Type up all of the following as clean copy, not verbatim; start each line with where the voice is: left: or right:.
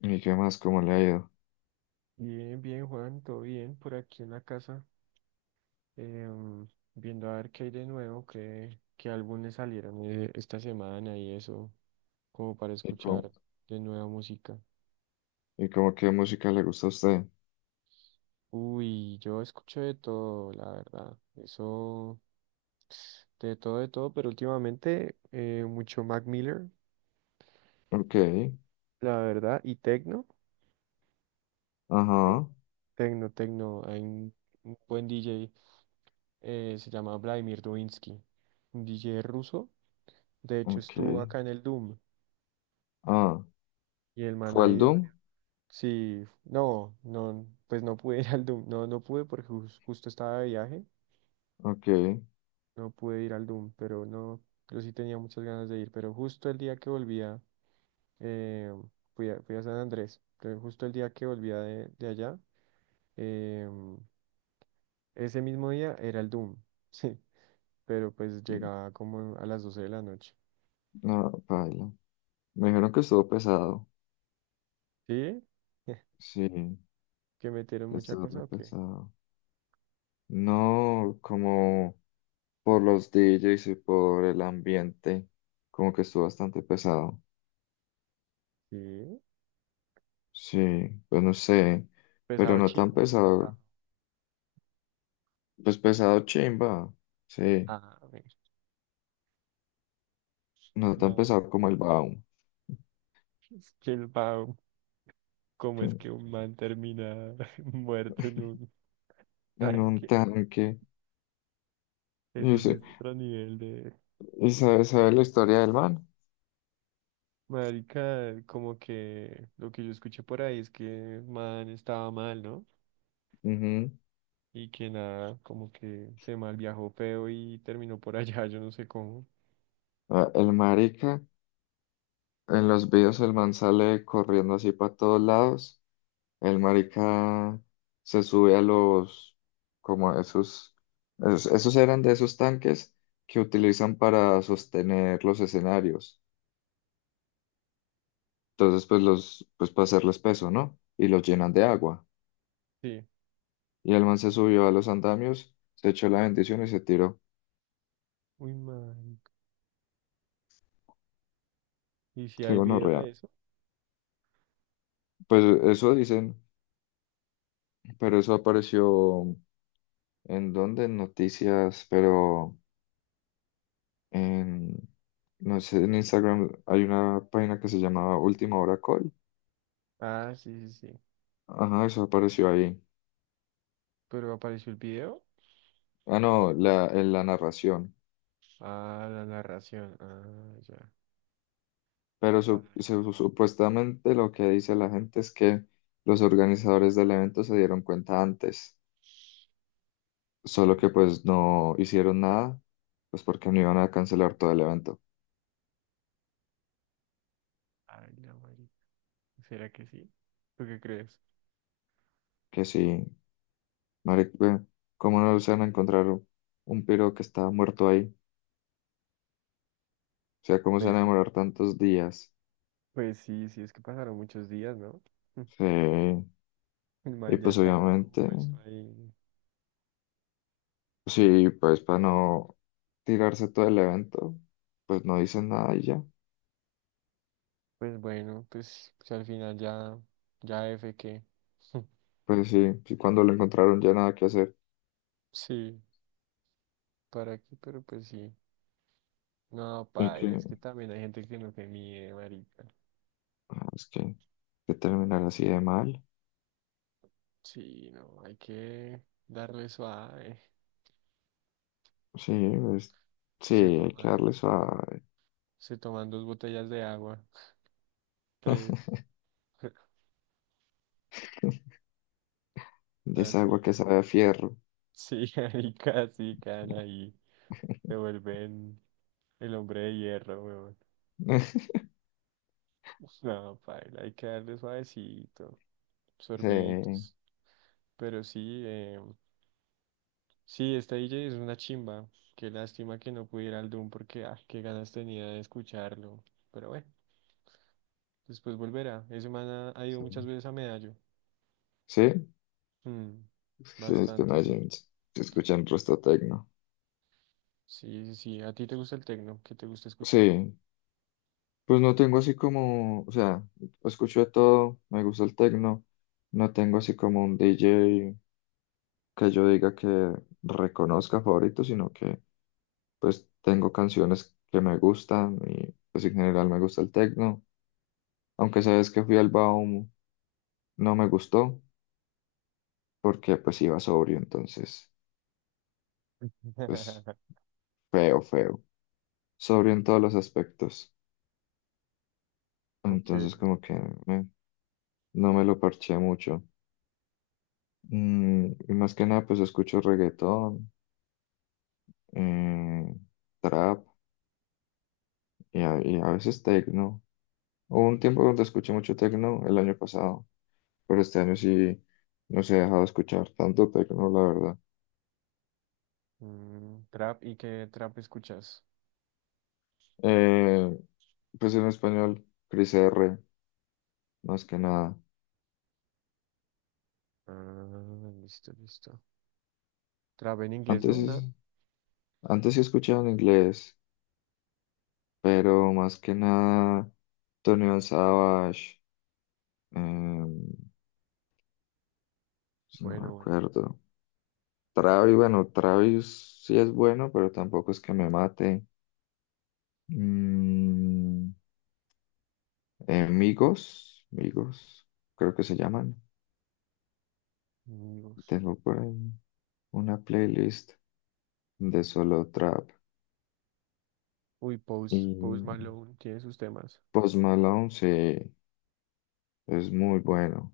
left: ¿Y qué más? ¿Cómo le ha ido?
right: Bien, bien, Juan, todo bien por aquí en la casa, em, viendo a ver qué hay de nuevo, qué álbumes salieron esta semana y eso, como para
left: ¿Y cómo,
right: escuchar de nueva música.
left: ¿Y cómo qué música le gusta a usted?
right: Uy, yo escucho de todo, la verdad, eso, de todo, pero últimamente mucho Mac Miller,
left: Ok,
right: la verdad, y Tecno, Tec-
left: ajá,
right: Tecno, Tecno, hay un buen DJ, se llama Vladimir Dovinsky, un DJ ruso. De hecho,
left: ok.
right: estuvo acá en el Doom
left: Ah,
right: y el man
left: ¿fue
right: ha
left: al
right: ido.
left: Doom?
right: Varias... Sí, no, no, pues no pude ir al Doom. No, no pude porque justo estaba de viaje.
left: Ok.
right: No pude ir al Doom, pero no, yo sí tenía muchas ganas de ir. Pero justo el día que volvía, eh, fui a San Andrés. Pero justo el día que volvía de allá, em, ese mismo día era el Doom. Sí, pero pues llegaba como a las doce de la noche.
left: No, paila. Me dijeron que estuvo pesado.
right: ¿Sí?
left: Sí,
right: ¿Que metieron
left: que
right: mucha
left: estuvo
right: cosa
left: re
right: o qué?
left: pesado. No, como por los DJs y por el ambiente, como que estuvo bastante pesado.
right: Sí,
left: Sí, pues no sé, pero
right: pesado
left: no tan
right: chino, pesado.
left: pesado. Pues pesado chimba. Sí,
right: A ver,
left: no tan
right: no.
left: pesado como el Baum.
right: Es que el Bao, ¿cómo es que un man termina muerto en un
left: En un
right: tanque?
left: tanque. y
right: Eso sí
left: se
right: es otro nivel de...
left: ¿Y sabe la historia del man?
right: Marica, como que lo que yo escuché por ahí es que el man estaba mal, ¿no?
left: Ujú.
right: Y que nada, como que se mal viajó feo y terminó por allá, yo no sé cómo.
left: Ah, el marica, en los videos el man sale corriendo así para todos lados. El marica se sube a como a esos, esos eran de esos tanques que utilizan para sostener los escenarios. Entonces, pues para hacerles peso, ¿no? Y los llenan de agua.
right: Sí.
left: Y el man se subió a los andamios, se echó la bendición y se tiró.
right: Uy, marica. ¿Y si
left: Qué
right: hay video
left: gonorrea.
right: de eso?
left: Pues eso dicen. Pero eso apareció en dónde, en noticias, pero en, no sé, en Instagram hay una página que se llamaba Última Hora Call.
right: Ah, sí, sí, sí.
left: Ajá, eso apareció ahí.
right: ¿Pero apareció el video?
left: Ah, no, la, en la narración.
right: Ah, la narración. Ah, ya.
left: Pero
right: Para.
left: supuestamente lo que dice la gente es que los organizadores del evento se dieron cuenta antes, solo que
right: Uy,
left: pues no hicieron nada, pues porque no iban a cancelar todo el evento.
right: ay, la marica. ¿Será que sí? ¿Tú qué crees?
left: Que sí, Maric, ve, ¿cómo no se van a encontrar un piro que está muerto ahí? O sea, ¿cómo se van a
right: Pues sí.
left: demorar tantos días?
right: Pues sí, sí, es que pasaron muchos días, ¿no?
left: Sí.
right: El
left: Y
right: man ya
left: pues
right: estaba
left: obviamente,
right: descompuesto ahí.
left: sí, pues para no tirarse todo el evento, pues no dicen nada y ya.
right: Pues bueno, pues, pues al final ya, ya F que.
left: Pues sí, sí, cuando lo encontraron ya nada que hacer.
right: Sí, ¿para qué? Pero pues sí. No,
left: Y
right: paila, es
left: que,
right: que también hay gente que no se mide, marica.
left: ah, es que terminar así de mal.
right: Sí, no, hay que darle suave.
left: Sí, pues, sí,
right: Se
left: hay que
right: toman,
left: darle suave.
right: se toman dos botellas de agua, tres,
left: De esa agua
right: así.
left: que sabe a fierro.
right: Sí, ahí casi caen ahí. Se vuelven el hombre de hierro, weón. No, paila, hay que darle suavecito,
left: Sí,
right: sorbitos. Pero sí, sí, esta DJ es una chimba. Qué lástima que no pudiera al Doom porque, ah, qué ganas tenía de escucharlo. Pero bueno, después volverá. Ese man ha ido muchas veces a Medallo.
left: sí,
right: Mm,
left: sí, es que
right: bastante,
left: no
right: sí.
left: se escuchan resto tecno.
right: Sí, sí, sí. ¿A ti te gusta el tecno? ¿Qué te gusta escuchar?
left: Sí, pues no tengo así como, o sea, escucho de todo, me gusta el tecno, no tengo así como un DJ que yo diga que reconozca favorito, sino que pues tengo canciones que me gustan y pues en general me gusta el tecno, aunque sabes que fui al Baum, no me gustó porque pues iba sobrio, entonces pues feo, feo, sobrio en todos los aspectos,
right: Ok,
left: entonces como que no me lo parché mucho. Mm, y más que nada pues escucho reggaetón. eh, Trap y y a veces techno. Hubo un tiempo donde escuché mucho techno el año pasado, pero este año sí no se ha dejado escuchar tanto techno, la verdad.
right: mm, trap, ¿y qué trap escuchas?
left: Eh, pues en español, Cris R, más que nada.
right: Ah, listo, listo. Trap en inglés,
left: Antes,
right: ¿no? Nada.
left: es- Antes sí escuchaba en inglés, pero más que nada Tony Van Savage, no me
right: Bueno, bueno.
left: acuerdo. Travis, bueno, Travis sí es bueno, pero tampoco es que me mate. Mm, Migos, Migos, creo que se llaman.
right: Amigos.
left: Tengo por ahí una playlist de solo trap.
right: Uy, Post, Post
left: Y
right: Malone tiene sus temas.
left: Post Malone, sí, es muy bueno.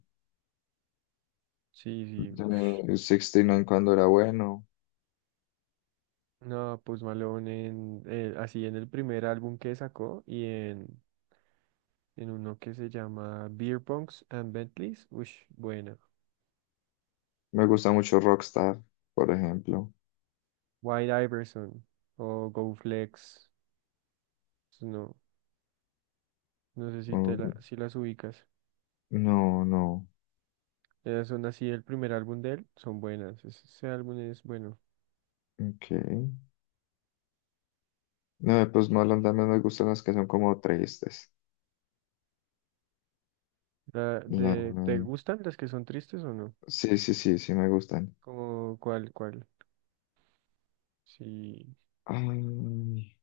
right: Sí, sí. Ush.
left: De 69 cuando era bueno.
right: No, Post Malone así en el primer álbum que sacó en uno que se llama Beer Punks and Bentleys. Uy, buena.
left: Me gusta mucho Rockstar, por ejemplo.
right: White Iverson o Go Flex. Pues no, no sé si te la,
left: Um,
right: si las ubicas.
left: no, no,
right: Ya son así el primer álbum de él, son buenas. Ese álbum es bueno.
left: ok. No, de Post Malone también me gustan las que son como tristes.
right: La
left: La...
right: de, ¿te gustan las que son tristes o no?
left: Sí, sí, sí, sí me gustan.
right: Como cuál, cuál. Sí.
left: Ay,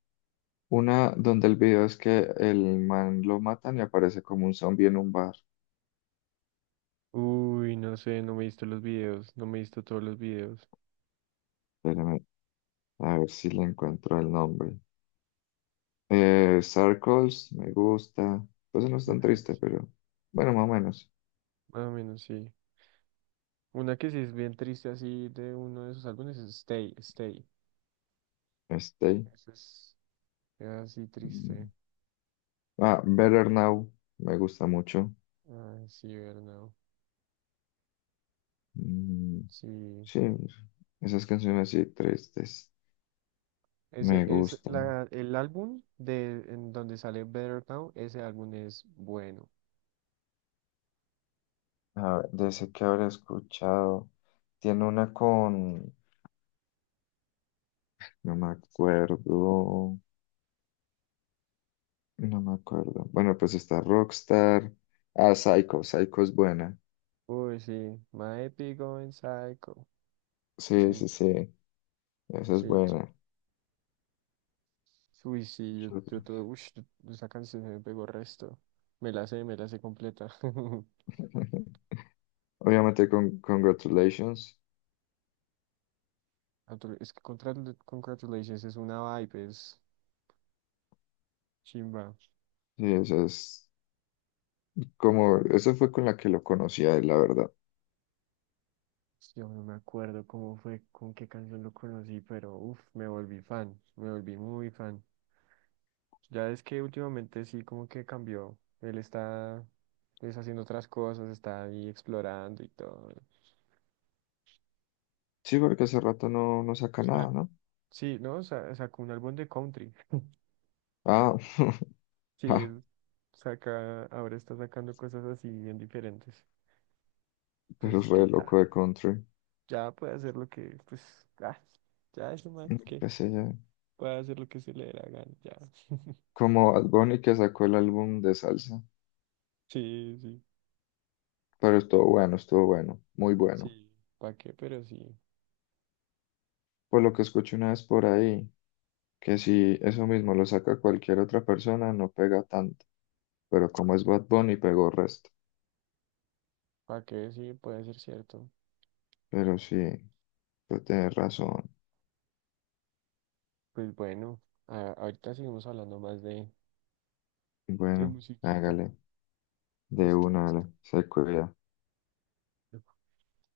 left: una donde el video es que el man lo matan y aparece como un zombie en un bar.
right: Uy, no sé, no me he visto los videos, no me he visto todos los videos.
left: Espérame, a ver si le encuentro el nombre. Circles, me gusta. Pues no es tan
right: Ah,
left: triste,
right: sí.
left: pero bueno, más o menos.
right: Más o menos sí. Una que sí es bien triste así de uno de sus álbumes es Stay, Stay.
left: Stay.
right: Ese es así triste.
left: Mm, ah, Better Now, me gusta mucho.
right: Ah, sí, verdad.
left: Mm,
right: Sí.
left: sí, esas canciones así tristes, me
right: Ese es
left: gustan.
right: el álbum de en donde sale Better Now, ese álbum es bueno.
left: A ver, de ese que habré escuchado. Tiene una con... No me acuerdo. No me acuerdo. Bueno, pues está Rockstar. Ah, Psycho. Psycho es buena.
right: Uy, sí, My Epic Going Psycho.
left: Sí,
right: Chim,
left: sí, sí. Esa es
right: sí, chim.
left: buena.
right: Uy, sí, yo tuve, uy, esa canción se me pegó resto. Me la sé completa.
left: Obviamente con Congratulations.
right: Es que Congratulations es una vibe, es chimba.
left: Sí, esa es como... Eso fue con la que lo conocí a él, la verdad.
right: Yo no me acuerdo cómo fue, con qué canción lo conocí, pero uff, me volví fan, me volví muy fan. Ya es que últimamente sí, como que cambió. Él está, pues, haciendo otras cosas, está ahí explorando y todo.
left: Sí, porque hace rato no, no saca nada, ¿no?
right: Sí, ¿no? Sacó un álbum de country.
left: Ah,
right: Sí,
left: ah,
right: él saca, ahora está sacando cosas así bien diferentes. Pues
left: pero es
right: es que
left: re loco
right: ya,
left: de country.
right: ya puede hacer lo que, pues, ah, ya es un man
left: Mm,
right: que
left: qué sé yo.
right: puede hacer lo que se le dé la gana, ya.
left: Como Bad Bunny que sacó el álbum de salsa.
right: Sí, sí,
left: Pero estuvo bueno, estuvo bueno. Muy bueno.
right: sí. ¿Para qué? Pero sí.
left: Por lo que escuché una vez por ahí, que si eso mismo lo saca cualquier otra persona, no pega tanto. Pero como es Bad Bunny, pegó resto.
right: ¿Para qué? Sí, puede ser cierto.
left: Pero sí, tú tienes razón.
right: Pues bueno, ahorita seguimos hablando más de
left: Bueno,
right: musiquita.
left: hágale, de
right: Listo,
left: una, dale,
right: listo.
left: se cuida.